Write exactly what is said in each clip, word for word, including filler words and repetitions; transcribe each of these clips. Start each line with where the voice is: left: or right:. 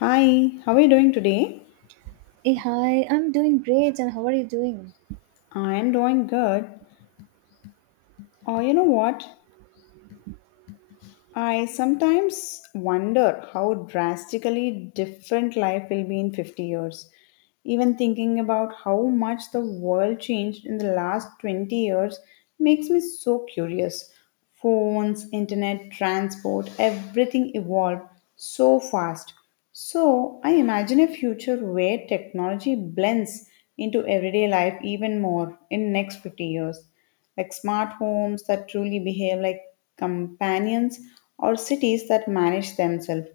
left: Hi, how are you doing today?
right: Hey, hi, I'm doing great, and how are you doing?
left: I am doing good. Oh, you know what? I sometimes wonder how drastically different life will be in fifty years. Even thinking about how much the world changed in the last twenty years makes me so curious. Phones, internet, transport, everything evolved so fast. So, I imagine a future where technology blends into everyday life even more in next fifty years, like smart homes that truly behave like companions or cities that manage themselves.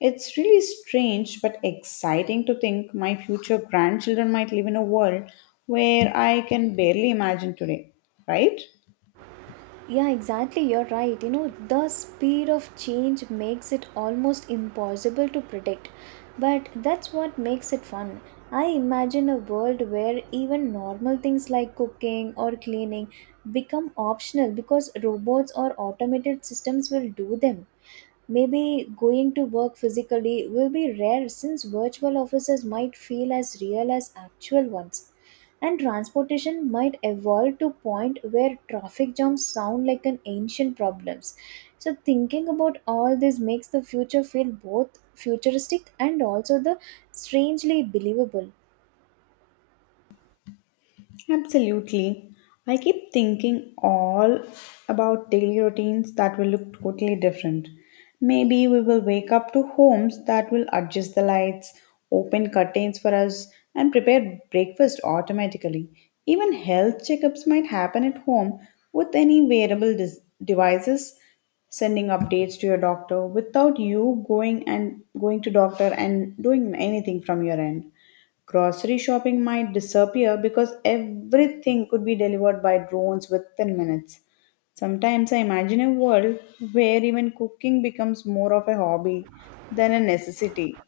left: It's really strange but exciting to think my future grandchildren might live in a world where I can barely imagine today, right?
right: Yeah, exactly, you're right. You know, the speed of change makes it almost impossible to predict, but that's what makes it fun. I imagine a world where even normal things like cooking or cleaning become optional because robots or automated systems will do them. Maybe going to work physically will be rare since virtual offices might feel as real as actual ones. And transportation might evolve to point where traffic jams sound like an ancient problems. So thinking about all this makes the future feel both futuristic and also the strangely believable.
left: Absolutely. I keep thinking all about daily routines that will look totally different. Maybe we will wake up to homes that will adjust the lights, open curtains for us, and prepare breakfast automatically. Even health checkups might happen at home with any wearable dis- devices sending updates to your doctor without you going and going to doctor and doing anything from your end. Grocery shopping might disappear because everything could be delivered by drones within minutes. Sometimes I imagine a world where even cooking becomes more of a hobby than a necessity.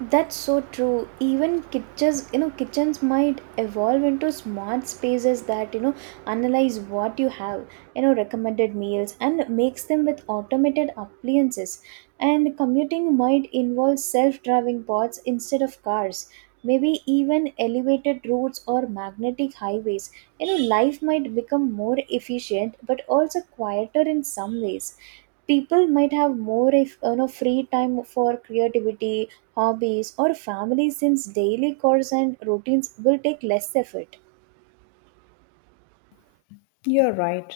right: That's so true. Even kitchens, you know, kitchens might evolve into smart spaces that, you know, analyze what you have, you know, recommended meals and makes them with automated appliances. And commuting might involve self-driving bots instead of cars. Maybe even elevated routes or magnetic highways. You know, life might become more efficient but also quieter in some ways. People might have more if you know free time for creativity, hobbies, or family, since daily chores and routines will take less effort.
left: You're right.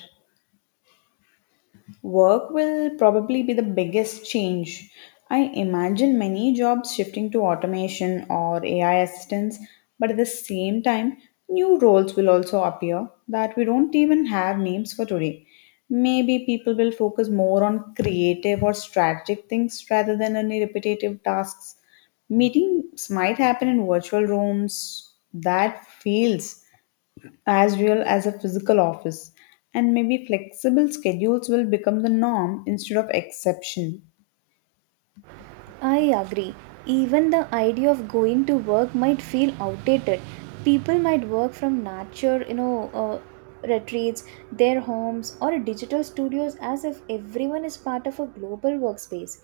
left: Work will probably be the biggest change. I imagine many jobs shifting to automation or A I assistance, but at the same time, new roles will also appear that we don't even have names for today. Maybe people will focus more on creative or strategic things rather than any repetitive tasks. Meetings might happen in virtual rooms that feels as well as a physical office, and maybe flexible schedules will become the norm instead of exception.
right: I agree. Even the idea of going to work might feel outdated. People might work from nature, you know, uh, retreats, their homes, or digital studios as if everyone is part of a global workspace.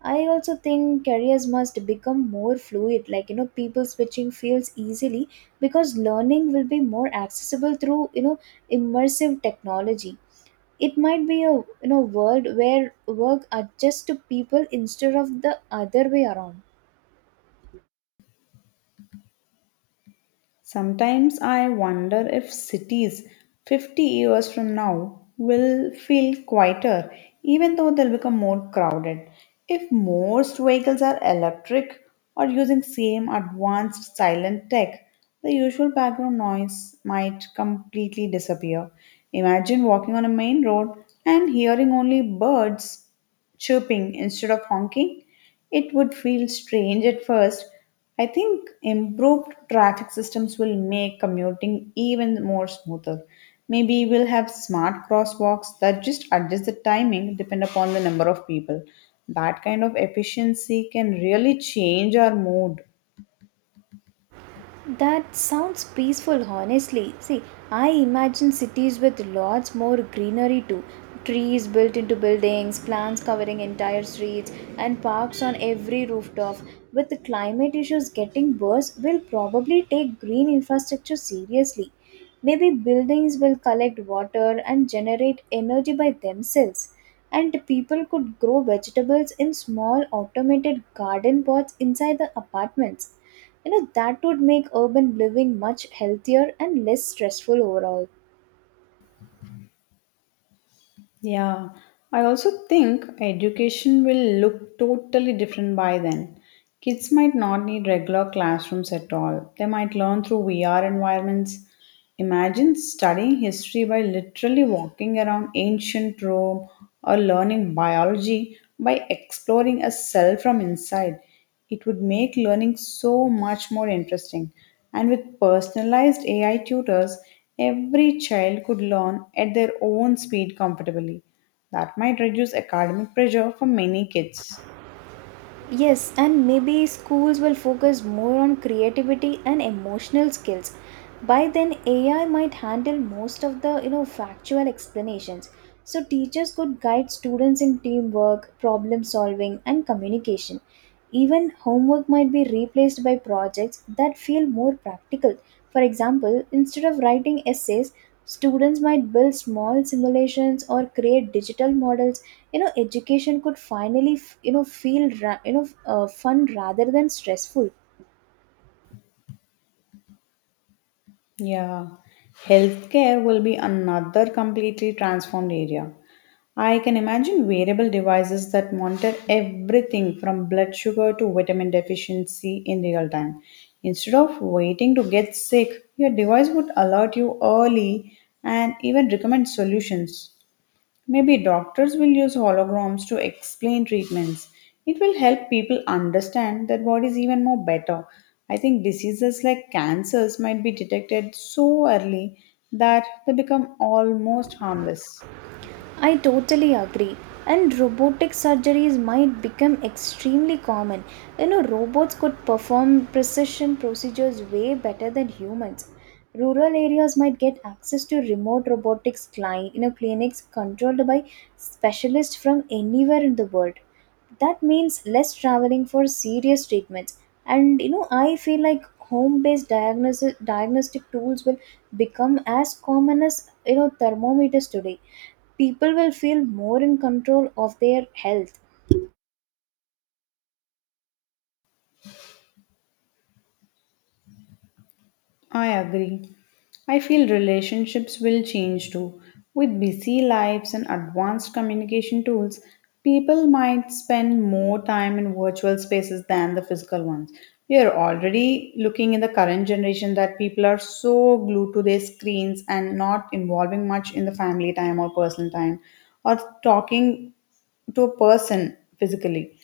right: I also think careers must become more fluid, like, you know, people switching fields easily because learning will be more accessible through, you know, immersive technology. It might be a you know world where work adjusts to people instead of the other way around.
left: Sometimes I wonder if cities fifty years from now will feel quieter, even though they'll become more crowded. If most vehicles are electric or using same advanced silent tech, the usual background noise might completely disappear. Imagine walking on a main road and hearing only birds chirping instead of honking. It would feel strange at first. I think improved traffic systems will make commuting even more smoother. Maybe we'll have smart crosswalks that just adjust the timing depend upon the number of people. That kind of efficiency can really change our mood.
right: That sounds peaceful, honestly. See, I imagine cities with lots more greenery too. Trees built into buildings, plants covering entire streets, and parks on every rooftop. With the climate issues getting worse, we'll probably take green infrastructure seriously. Maybe buildings will collect water and generate energy by themselves. And people could grow vegetables in small automated garden pots inside the apartments. You know, that would make urban living much healthier and less stressful overall.
left: Yeah, I also think education will look totally different by then. Kids might not need regular classrooms at all. They might learn through V R environments. Imagine studying history by literally walking around ancient Rome or learning biology by exploring a cell from inside. It would make learning so much more interesting. And with personalized A I tutors, every child could learn at their own speed comfortably. That might reduce academic pressure for many kids.
right: Yes, and maybe schools will focus more on creativity and emotional skills. By then AI might handle most of the you know factual explanations, so teachers could guide students in teamwork, problem solving, and communication. Even homework might be replaced by projects that feel more practical. For example, instead of writing essays, students might build small simulations or create digital models. You know, education could finally, f- you know, feel ra- you know, uh, fun rather than stressful.
left: Yeah, healthcare will be another completely transformed area. I can imagine wearable devices that monitor everything from blood sugar to vitamin deficiency in real time. Instead of waiting to get sick, your device would alert you early and even recommend solutions. Maybe doctors will use holograms to explain treatments. It will help people understand their bodies even more better. I think diseases like cancers might be detected so early that they become almost harmless.
right: I totally agree. And robotic surgeries might become extremely common. You know, robots could perform precision procedures way better than humans. Rural areas might get access to remote robotics client, you know, clinics controlled by specialists from anywhere in the world. That means less traveling for serious treatments, and you know I feel like home based diagnosis diagnostic tools will become as common as you know thermometers today. People will feel more in control of their health.
left: I agree. I feel relationships will change too. With busy lives and advanced communication tools, people might spend more time in virtual spaces than the physical ones. We are already looking in the current generation that people are so glued to their screens and not involving much in the family time or personal time or talking to a person physically.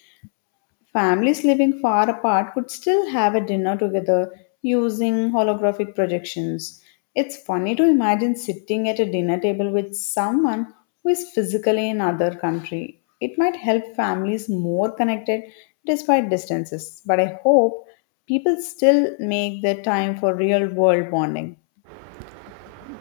left: Families living far apart could still have a dinner together using holographic projections. It's funny to imagine sitting at a dinner table with someone who is physically in another country. It might help families more connected despite distances, but I hope people still make their time for real world bonding.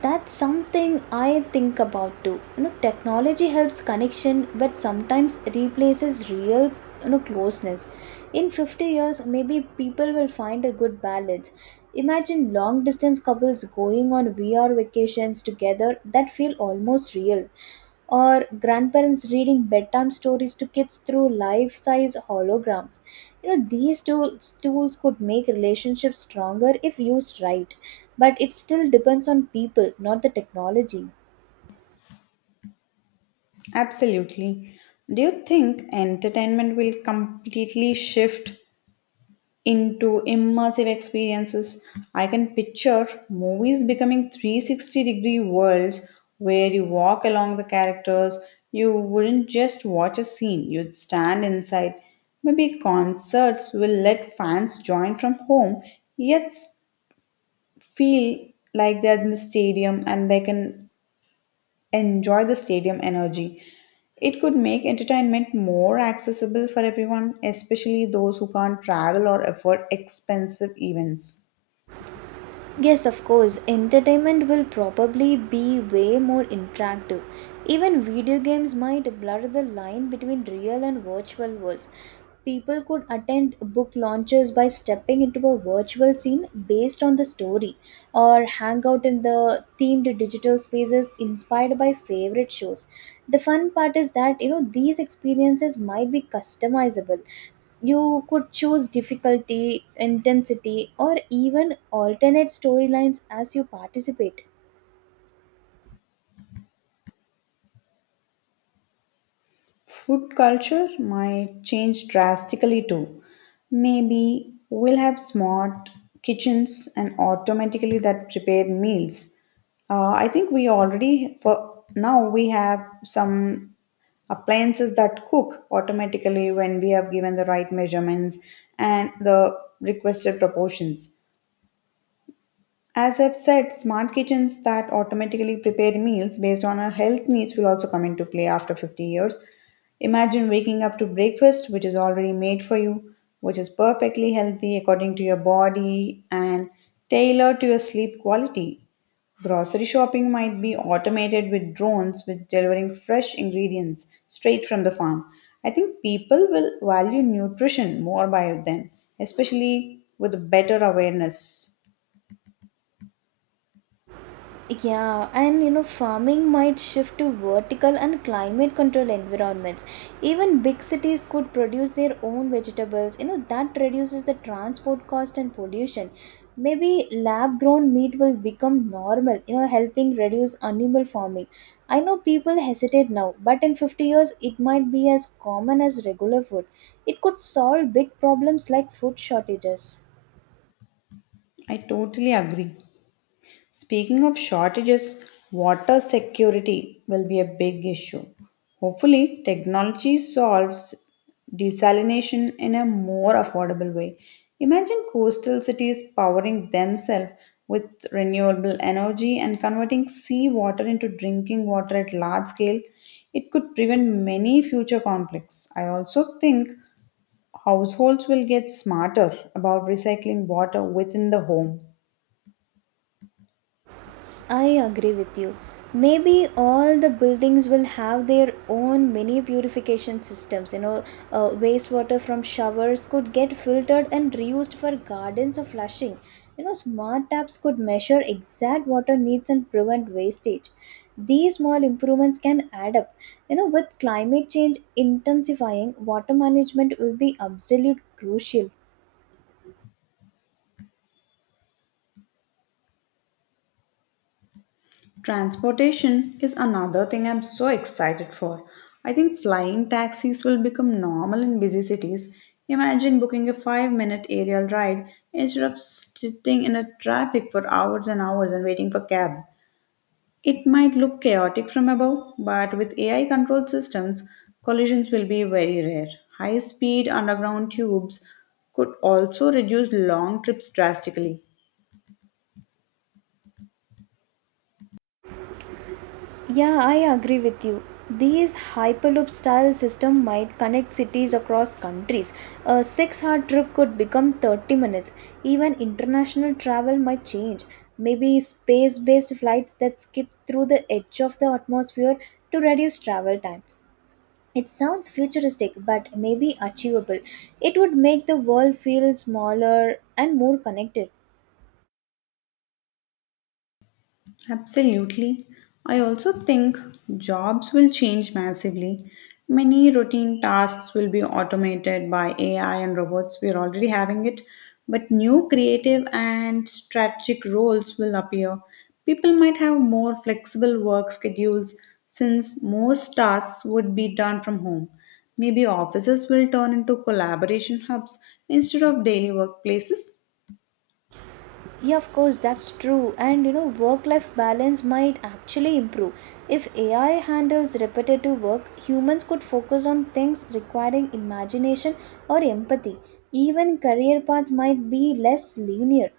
right: That's something I think about too. You know, technology helps connection but sometimes replaces real, you know, closeness. In fifty years maybe people will find a good balance. Imagine long distance couples going on V R vacations together that feel almost real, or grandparents reading bedtime stories to kids through life size holograms. You know, these tools tools could make relationships stronger if used right, but it still depends on people, not the technology.
left: Absolutely. Do you think entertainment will completely shift into immersive experiences? I can picture movies becoming three hundred sixty degree worlds where you walk along the characters. You wouldn't just watch a scene, you'd stand inside. Maybe concerts will let fans join from home, yet feel like they're in the stadium and they can enjoy the stadium energy. It could make entertainment more accessible for everyone, especially those who can't travel or afford expensive events.
right: Yes, of course, entertainment will probably be way more interactive. Even video games might blur the line between real and virtual worlds. People could attend book launches by stepping into a virtual scene based on the story, or hang out in the themed digital spaces inspired by favorite shows. The fun part is that you know these experiences might be customizable. You could choose difficulty, intensity, or even alternate storylines as you participate.
left: Food culture might change drastically too. Maybe we'll have smart kitchens and automatically that prepare meals. Uh, I think we already, for now, we have some appliances that cook automatically when we have given the right measurements and the requested proportions. As I've said, smart kitchens that automatically prepare meals based on our health needs will also come into play after fifty years. Imagine waking up to breakfast, which is already made for you, which is perfectly healthy according to your body and tailored to your sleep quality. Grocery shopping might be automated with drones with delivering fresh ingredients straight from the farm. I think people will value nutrition more by then, especially with better awareness.
right: Yeah, and you know, farming might shift to vertical and climate control environments. Even big cities could produce their own vegetables. You know, that reduces the transport cost and pollution. Maybe lab grown meat will become normal, you know, helping reduce animal farming. I know people hesitate now, but in fifty years, it might be as common as regular food. It could solve big problems like food shortages.
left: I totally agree. Speaking of shortages, water security will be a big issue. Hopefully, technology solves desalination in a more affordable way. Imagine coastal cities powering themselves with renewable energy and converting seawater into drinking water at large scale. It could prevent many future conflicts. I also think households will get smarter about recycling water within the home.
right: I agree with you. Maybe all the buildings will have their own mini purification systems. You know, uh, wastewater from showers could get filtered and reused for gardens or flushing. You know, smart taps could measure exact water needs and prevent wastage. These small improvements can add up. You know, with climate change intensifying, water management will be absolute crucial.
left: Transportation is another thing I'm so excited for. I think flying taxis will become normal in busy cities. Imagine booking a five minute aerial ride instead of sitting in a traffic for hours and hours and waiting for cab. It might look chaotic from above, but with A I controlled systems, collisions will be very rare. High speed underground tubes could also reduce long trips drastically.
right: Yeah, I agree with you. These Hyperloop style system might connect cities across countries. A six-hour trip could become thirty minutes. Even international travel might change. Maybe space-based flights that skip through the edge of the atmosphere to reduce travel time. It sounds futuristic but maybe achievable. It would make the world feel smaller and more connected.
left: Absolutely. I also think jobs will change massively. Many routine tasks will be automated by A I and robots. We're already having it. But new creative and strategic roles will appear. People might have more flexible work schedules since most tasks would be done from home. Maybe offices will turn into collaboration hubs instead of daily workplaces.
right: Yeah, of course, that's true. And you know, work life balance might actually improve. If A I handles repetitive work, humans could focus on things requiring imagination or empathy. Even career paths might be less linear.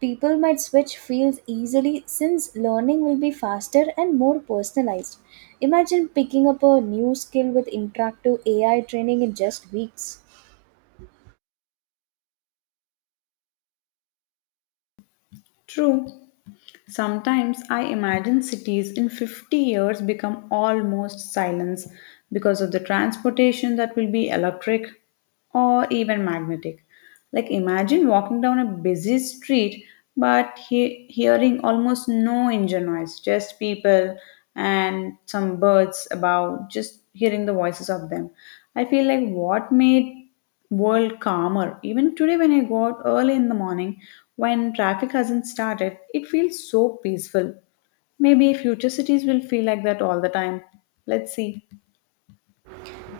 right: People might switch fields easily since learning will be faster and more personalized. Imagine picking up a new skill with interactive A I training in just weeks.
left: True. Sometimes I imagine cities in fifty years become almost silence because of the transportation that will be electric or even magnetic. Like imagine walking down a busy street but he- hearing almost no engine noise, just people and some birds about, just hearing the voices of them. I feel like what made world calmer. Even today, when I go out early in the morning, when traffic hasn't started, it feels so peaceful. Maybe future cities will feel like that all the time. Let's see.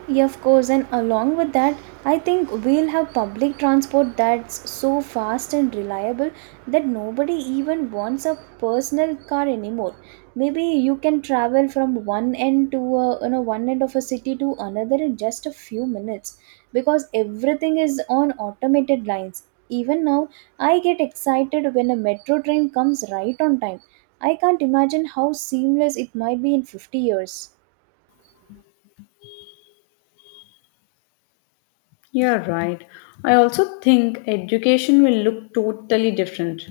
right: Yeah, of course, and along with that, I think we'll have public transport that's so fast and reliable that nobody even wants a personal car anymore. Maybe you can travel from one end to a, you know, one end of a city to another in just a few minutes because everything is on automated lines. Even now, I get excited when a metro train comes right on time. I can't imagine how seamless it might be in fifty years.
left: You're right. I also think education will look totally different.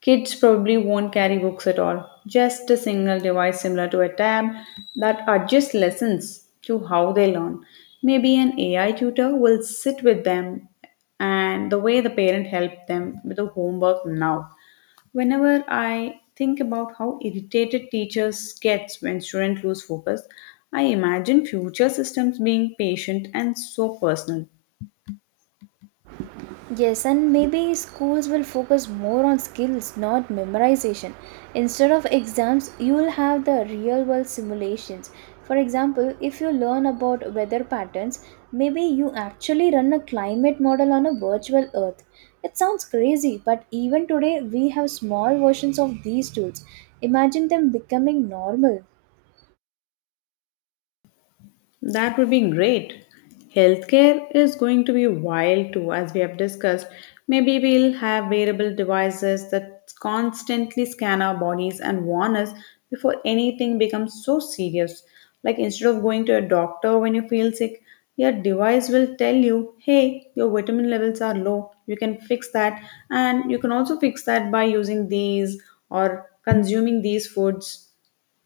left: Kids probably won't carry books at all, just a single device similar to a tab that adjusts lessons to how they learn. Maybe an A I tutor will sit with them and the way the parent helped them with the homework now. Whenever I think about how irritated teachers get when students lose focus, I imagine future systems being patient and so personal.
right: Yes, and maybe schools will focus more on skills, not memorization. Instead of exams, you will have the real world simulations. For example, if you learn about weather patterns, maybe you actually run a climate model on a virtual earth. It sounds crazy, but even today we have small versions of these tools. Imagine them becoming normal.
left: That would be great. Healthcare is going to be wild too, as we have discussed. Maybe we'll have wearable devices that constantly scan our bodies and warn us before anything becomes so serious. Like instead of going to a doctor when you feel sick, your device will tell you, hey, your vitamin levels are low. You can fix that. And you can also fix that by using these or consuming these foods.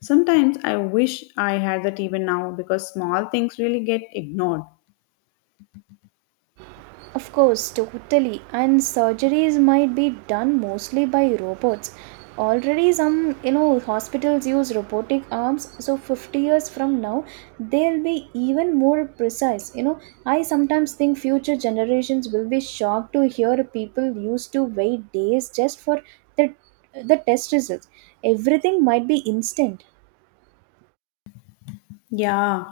left: Sometimes I wish I had that even now because small things really get ignored.
right: Of course, totally. And surgeries might be done mostly by robots. Already, some you know hospitals use robotic arms. So, fifty years from now, they'll be even more precise. You know, I sometimes think future generations will be shocked to hear people used to wait days just for the the test results. Everything might be instant.
left: Yeah.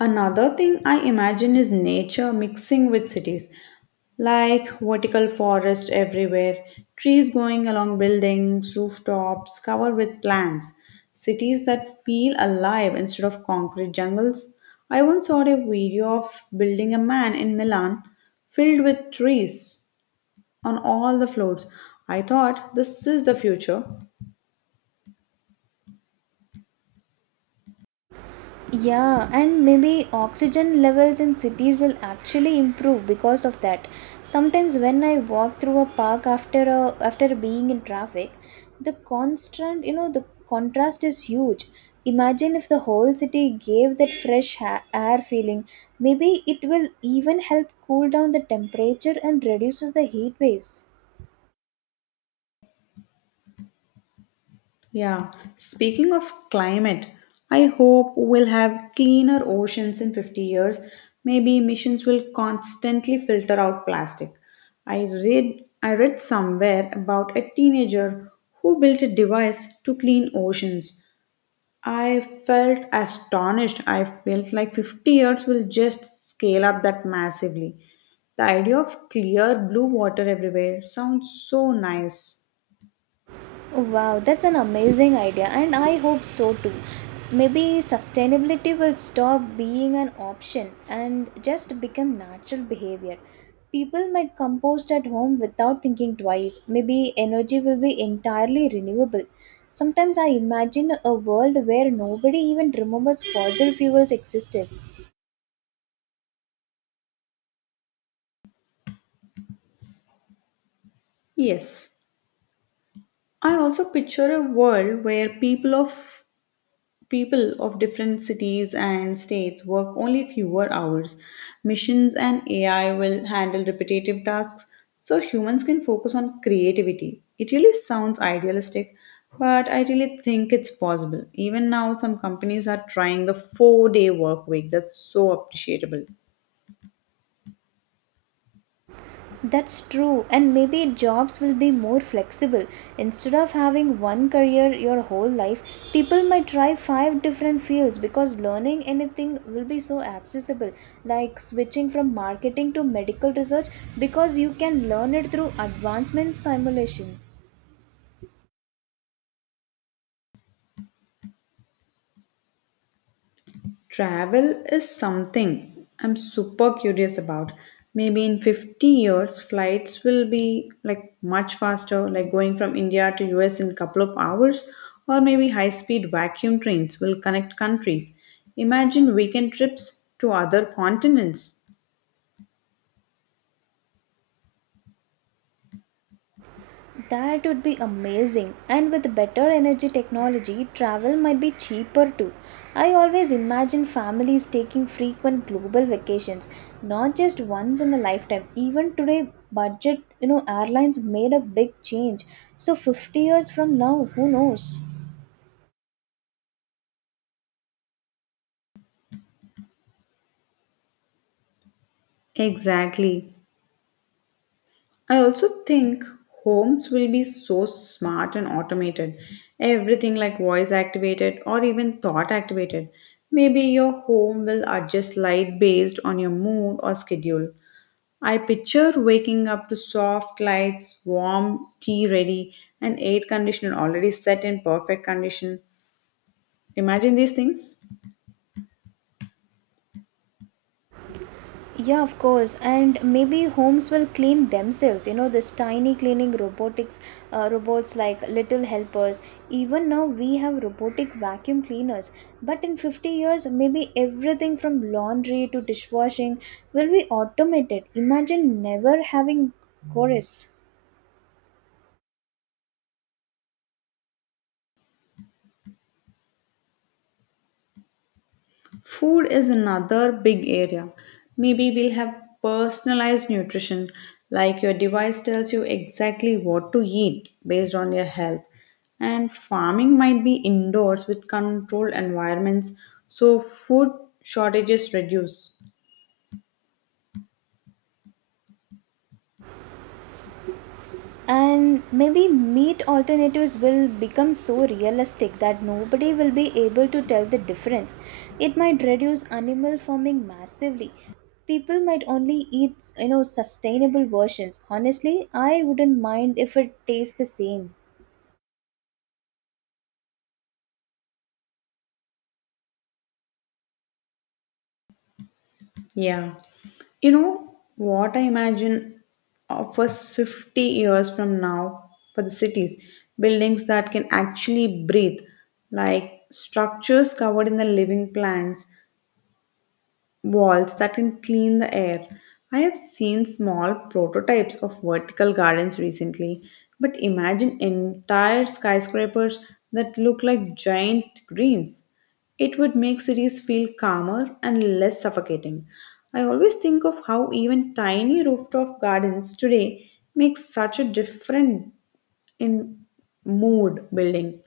left: Another thing I imagine is nature mixing with cities, like vertical forest everywhere, trees going along buildings, rooftops covered with plants, cities that feel alive instead of concrete jungles. I once saw a video of building a man in Milan filled with trees on all the floors. I thought this is the future.
right: Yeah, and maybe oxygen levels in cities will actually improve because of that. Sometimes when I walk through a park after a, after being in traffic, the constant, you know, the contrast is huge. Imagine if the whole city gave that fresh ha- air feeling. Maybe it will even help cool down the temperature and reduces the heat waves.
left: Yeah, speaking of climate, I hope we'll have cleaner oceans in fifty years. Maybe emissions will constantly filter out plastic. I read I read somewhere about a teenager who built a device to clean oceans. I felt astonished. I felt like fifty years will just scale up that massively. The idea of clear blue water everywhere sounds so nice.
right: Wow, that's an amazing idea, and I hope so too. Maybe sustainability will stop being an option and just become natural behavior. People might compost at home without thinking twice. Maybe energy will be entirely renewable. Sometimes I imagine a world where nobody even remembers fossil fuels existed.
left: Yes. I also picture a world where people of people of different cities and states work only fewer hours. Missions and A I will handle repetitive tasks so humans can focus on creativity. It really sounds idealistic, but I really think it's possible. Even now some companies are trying the four-day work week. That's so appreciable.
right: That's true, and maybe jobs will be more flexible. Instead of having one career your whole life, people might try five different fields because learning anything will be so accessible. Like switching from marketing to medical research because you can learn it through advancement simulation.
left: Travel is something I'm super curious about. Maybe in fifty years, flights will be like much faster, like going from India to U S in a couple of hours, or maybe high speed vacuum trains will connect countries. Imagine weekend trips to other continents.
right: That would be amazing. And with better energy technology, travel might be cheaper too. I always imagine families taking frequent global vacations, not just once in a lifetime. Even today, budget, you know, airlines made a big change. So fifty years from now, who knows?
left: Exactly. I also think homes will be so smart and automated. Everything like voice activated or even thought activated. Maybe your home will adjust light based on your mood or schedule. I picture waking up to soft lights, warm tea ready, and air conditioner already set in perfect condition. Imagine these things.
right: Yeah, of course, and maybe homes will clean themselves. You know, this tiny cleaning robotics uh, robots like little helpers. Even now, we have robotic vacuum cleaners. But in fifty years, maybe everything from laundry to dishwashing will be automated. Imagine never having chorus.
left: Food is another big area. Maybe we'll have personalized nutrition, like your device tells you exactly what to eat based on your health. And farming might be indoors with controlled environments, so food shortages reduce.
right: And maybe meat alternatives will become so realistic that nobody will be able to tell the difference. It might reduce animal farming massively. People might only eat, you know, sustainable versions. Honestly, I wouldn't mind if it tastes the same.
left: Yeah. You know what I imagine of us fifty years from now for the cities? Buildings that can actually breathe, like structures covered in the living plants, walls that can clean the air. I have seen small prototypes of vertical gardens recently, but imagine entire skyscrapers that look like giant greens. It would make cities feel calmer and less suffocating. I always think of how even tiny rooftop gardens today make such a difference in mood building.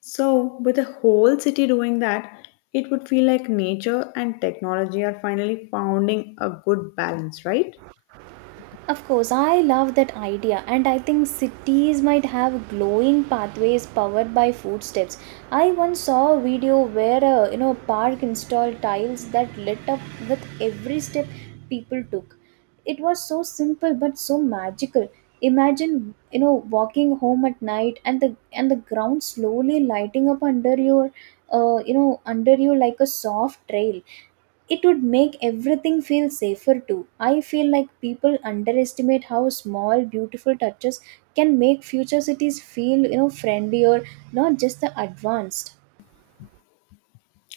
left: So, with the whole city doing that, it would feel like nature and technology are finally finding a good balance, right?
right: Of course, I love that idea, and I think cities might have glowing pathways powered by footsteps. I once saw a video where a you know park installed tiles that lit up with every step people took. It was so simple but so magical. Imagine, you know, walking home at night and the and the ground slowly lighting up under your uh, you know, under you like a soft trail. It would make everything feel safer too. I feel like people underestimate how small, beautiful touches can make future cities feel, you know, friendlier, not just the advanced.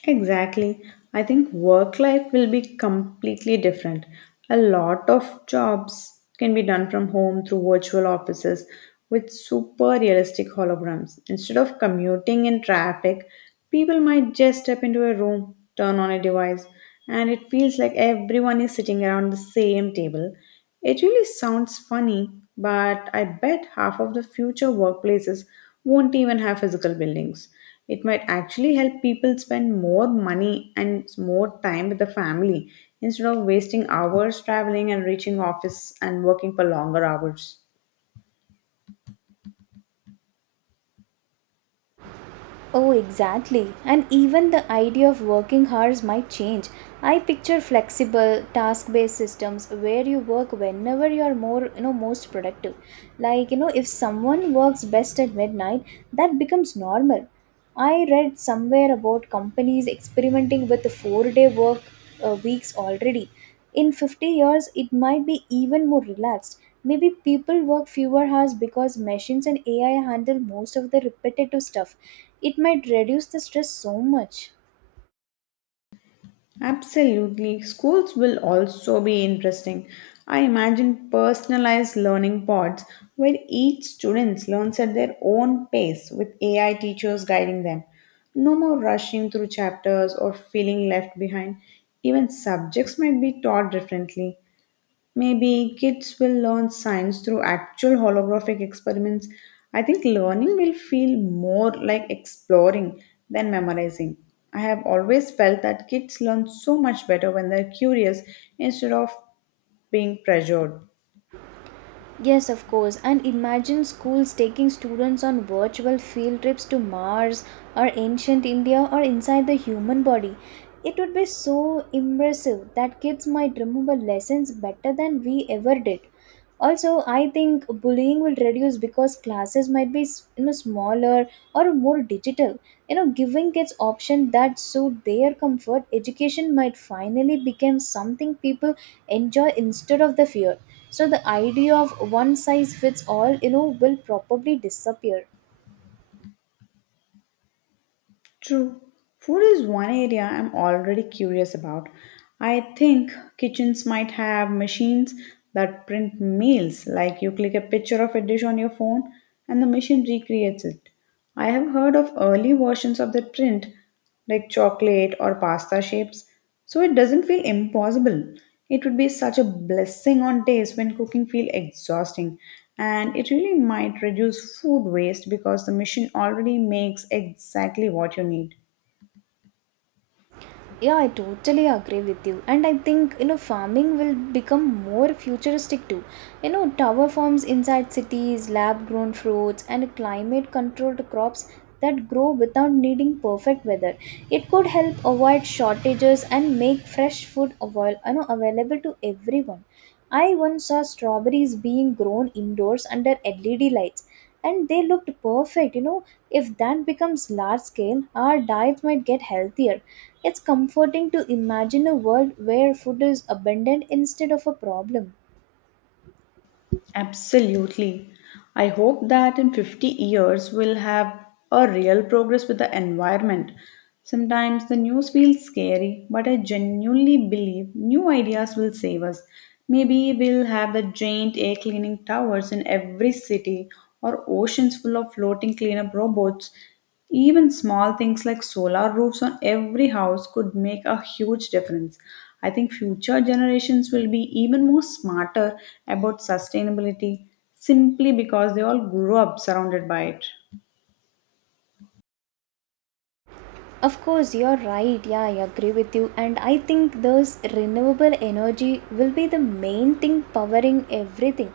left: Exactly. I think work life will be completely different. A lot of jobs can be done from home through virtual offices with super realistic holograms. Instead of commuting in traffic, people might just step into a room, turn on a device, and it feels like everyone is sitting around the same table. It really sounds funny, but I bet half of the future workplaces won't even have physical buildings. It might actually help people spend more money and more time with the family instead of wasting hours traveling and reaching office and working for longer hours.
right: Oh, exactly. And even the idea of working hours might change. I picture flexible task-based systems where you work whenever you are more, you know, most productive. Like, you know, if someone works best at midnight, that becomes normal. I read somewhere about companies experimenting with four-day work uh, weeks already. In fifty years it might be even more relaxed. Maybe people work fewer hours because machines and AI handle most of the repetitive stuff. It might reduce the stress so much.
left: Absolutely. Schools will also be interesting. I imagine personalized learning pods where each student learns at their own pace with A I teachers guiding them. No more rushing through chapters or feeling left behind. Even subjects might be taught differently. Maybe kids will learn science through actual holographic experiments. I think learning will feel more like exploring than memorizing. I have always felt that kids learn so much better when they're curious instead of being pressured.
right: Yes, of course. And imagine schools taking students on virtual field trips to Mars or ancient India or inside the human body. It would be so impressive that kids might remember lessons better than we ever did. Also, I think bullying will reduce because classes might be, you know, smaller or more digital. You know, giving kids options that suit their comfort, education might finally become something people enjoy instead of the fear. So the idea of one size fits all, you know, will probably disappear.
left: True. Food is one area I'm already curious about. I think kitchens might have machines that print meals, like you click a picture of a dish on your phone and the machine recreates it. I have heard of early versions of that print, like chocolate or pasta shapes, so it doesn't feel impossible. It would be such a blessing on days when cooking feel exhausting and it really might reduce food waste because the machine already makes exactly what you need.
right: Yeah, I totally agree with you. And I think, you know, farming will become more futuristic too. You know, tower farms inside cities, lab grown fruits, and climate controlled crops that grow without needing perfect weather. It could help avoid shortages and make fresh food avail- you know, available to everyone. I once saw strawberries being grown indoors under L E D lights and they looked perfect. You know, if that becomes large scale, our diet might get healthier. It's comforting to imagine a world where food is abundant instead of a problem.
left: Absolutely. I hope that in fifty years we'll have a real progress with the environment. Sometimes the news feels scary, but I genuinely believe new ideas will save us. Maybe we'll have the giant air cleaning towers in every city or oceans full of floating cleanup robots. Even small things like solar roofs on every house could make a huge difference. I think future generations will be even more smarter about sustainability simply because they all grew up surrounded by it.
right: Of course, you're right. Yeah, I agree with you. And I think those renewable energy will be the main thing powering everything.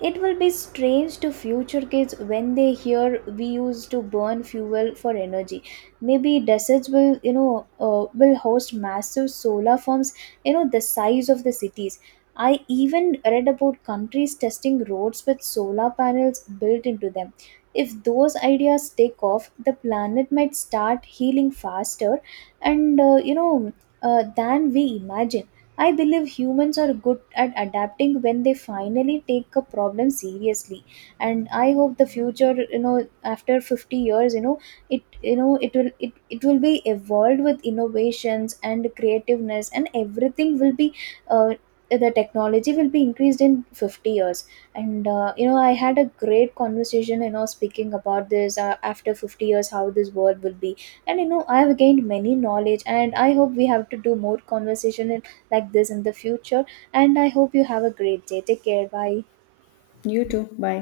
right: It will be strange to future kids when they hear we used to burn fuel for energy. Maybe deserts will, you know, uh, will host massive solar farms, you know, the size of the cities. I even read about countries testing roads with solar panels built into them. If those ideas take off, the planet might start healing faster and, uh, you know, uh, than we imagine. I believe humans are good at adapting when they finally take a problem seriously, and I hope the future, you know, after fifty years, you know, it you know, it will it, it will be evolved with innovations and creativeness, and everything will be, uh, the technology will be increased in fifty years. And uh, you know, I had a great conversation, you know, speaking about this, uh, after fifty years how this world will be. And you know I have gained many knowledge, and I hope we have to do more conversation in- like this in the future. And I hope you have a great day. Take care, bye.
left: You too. Bye.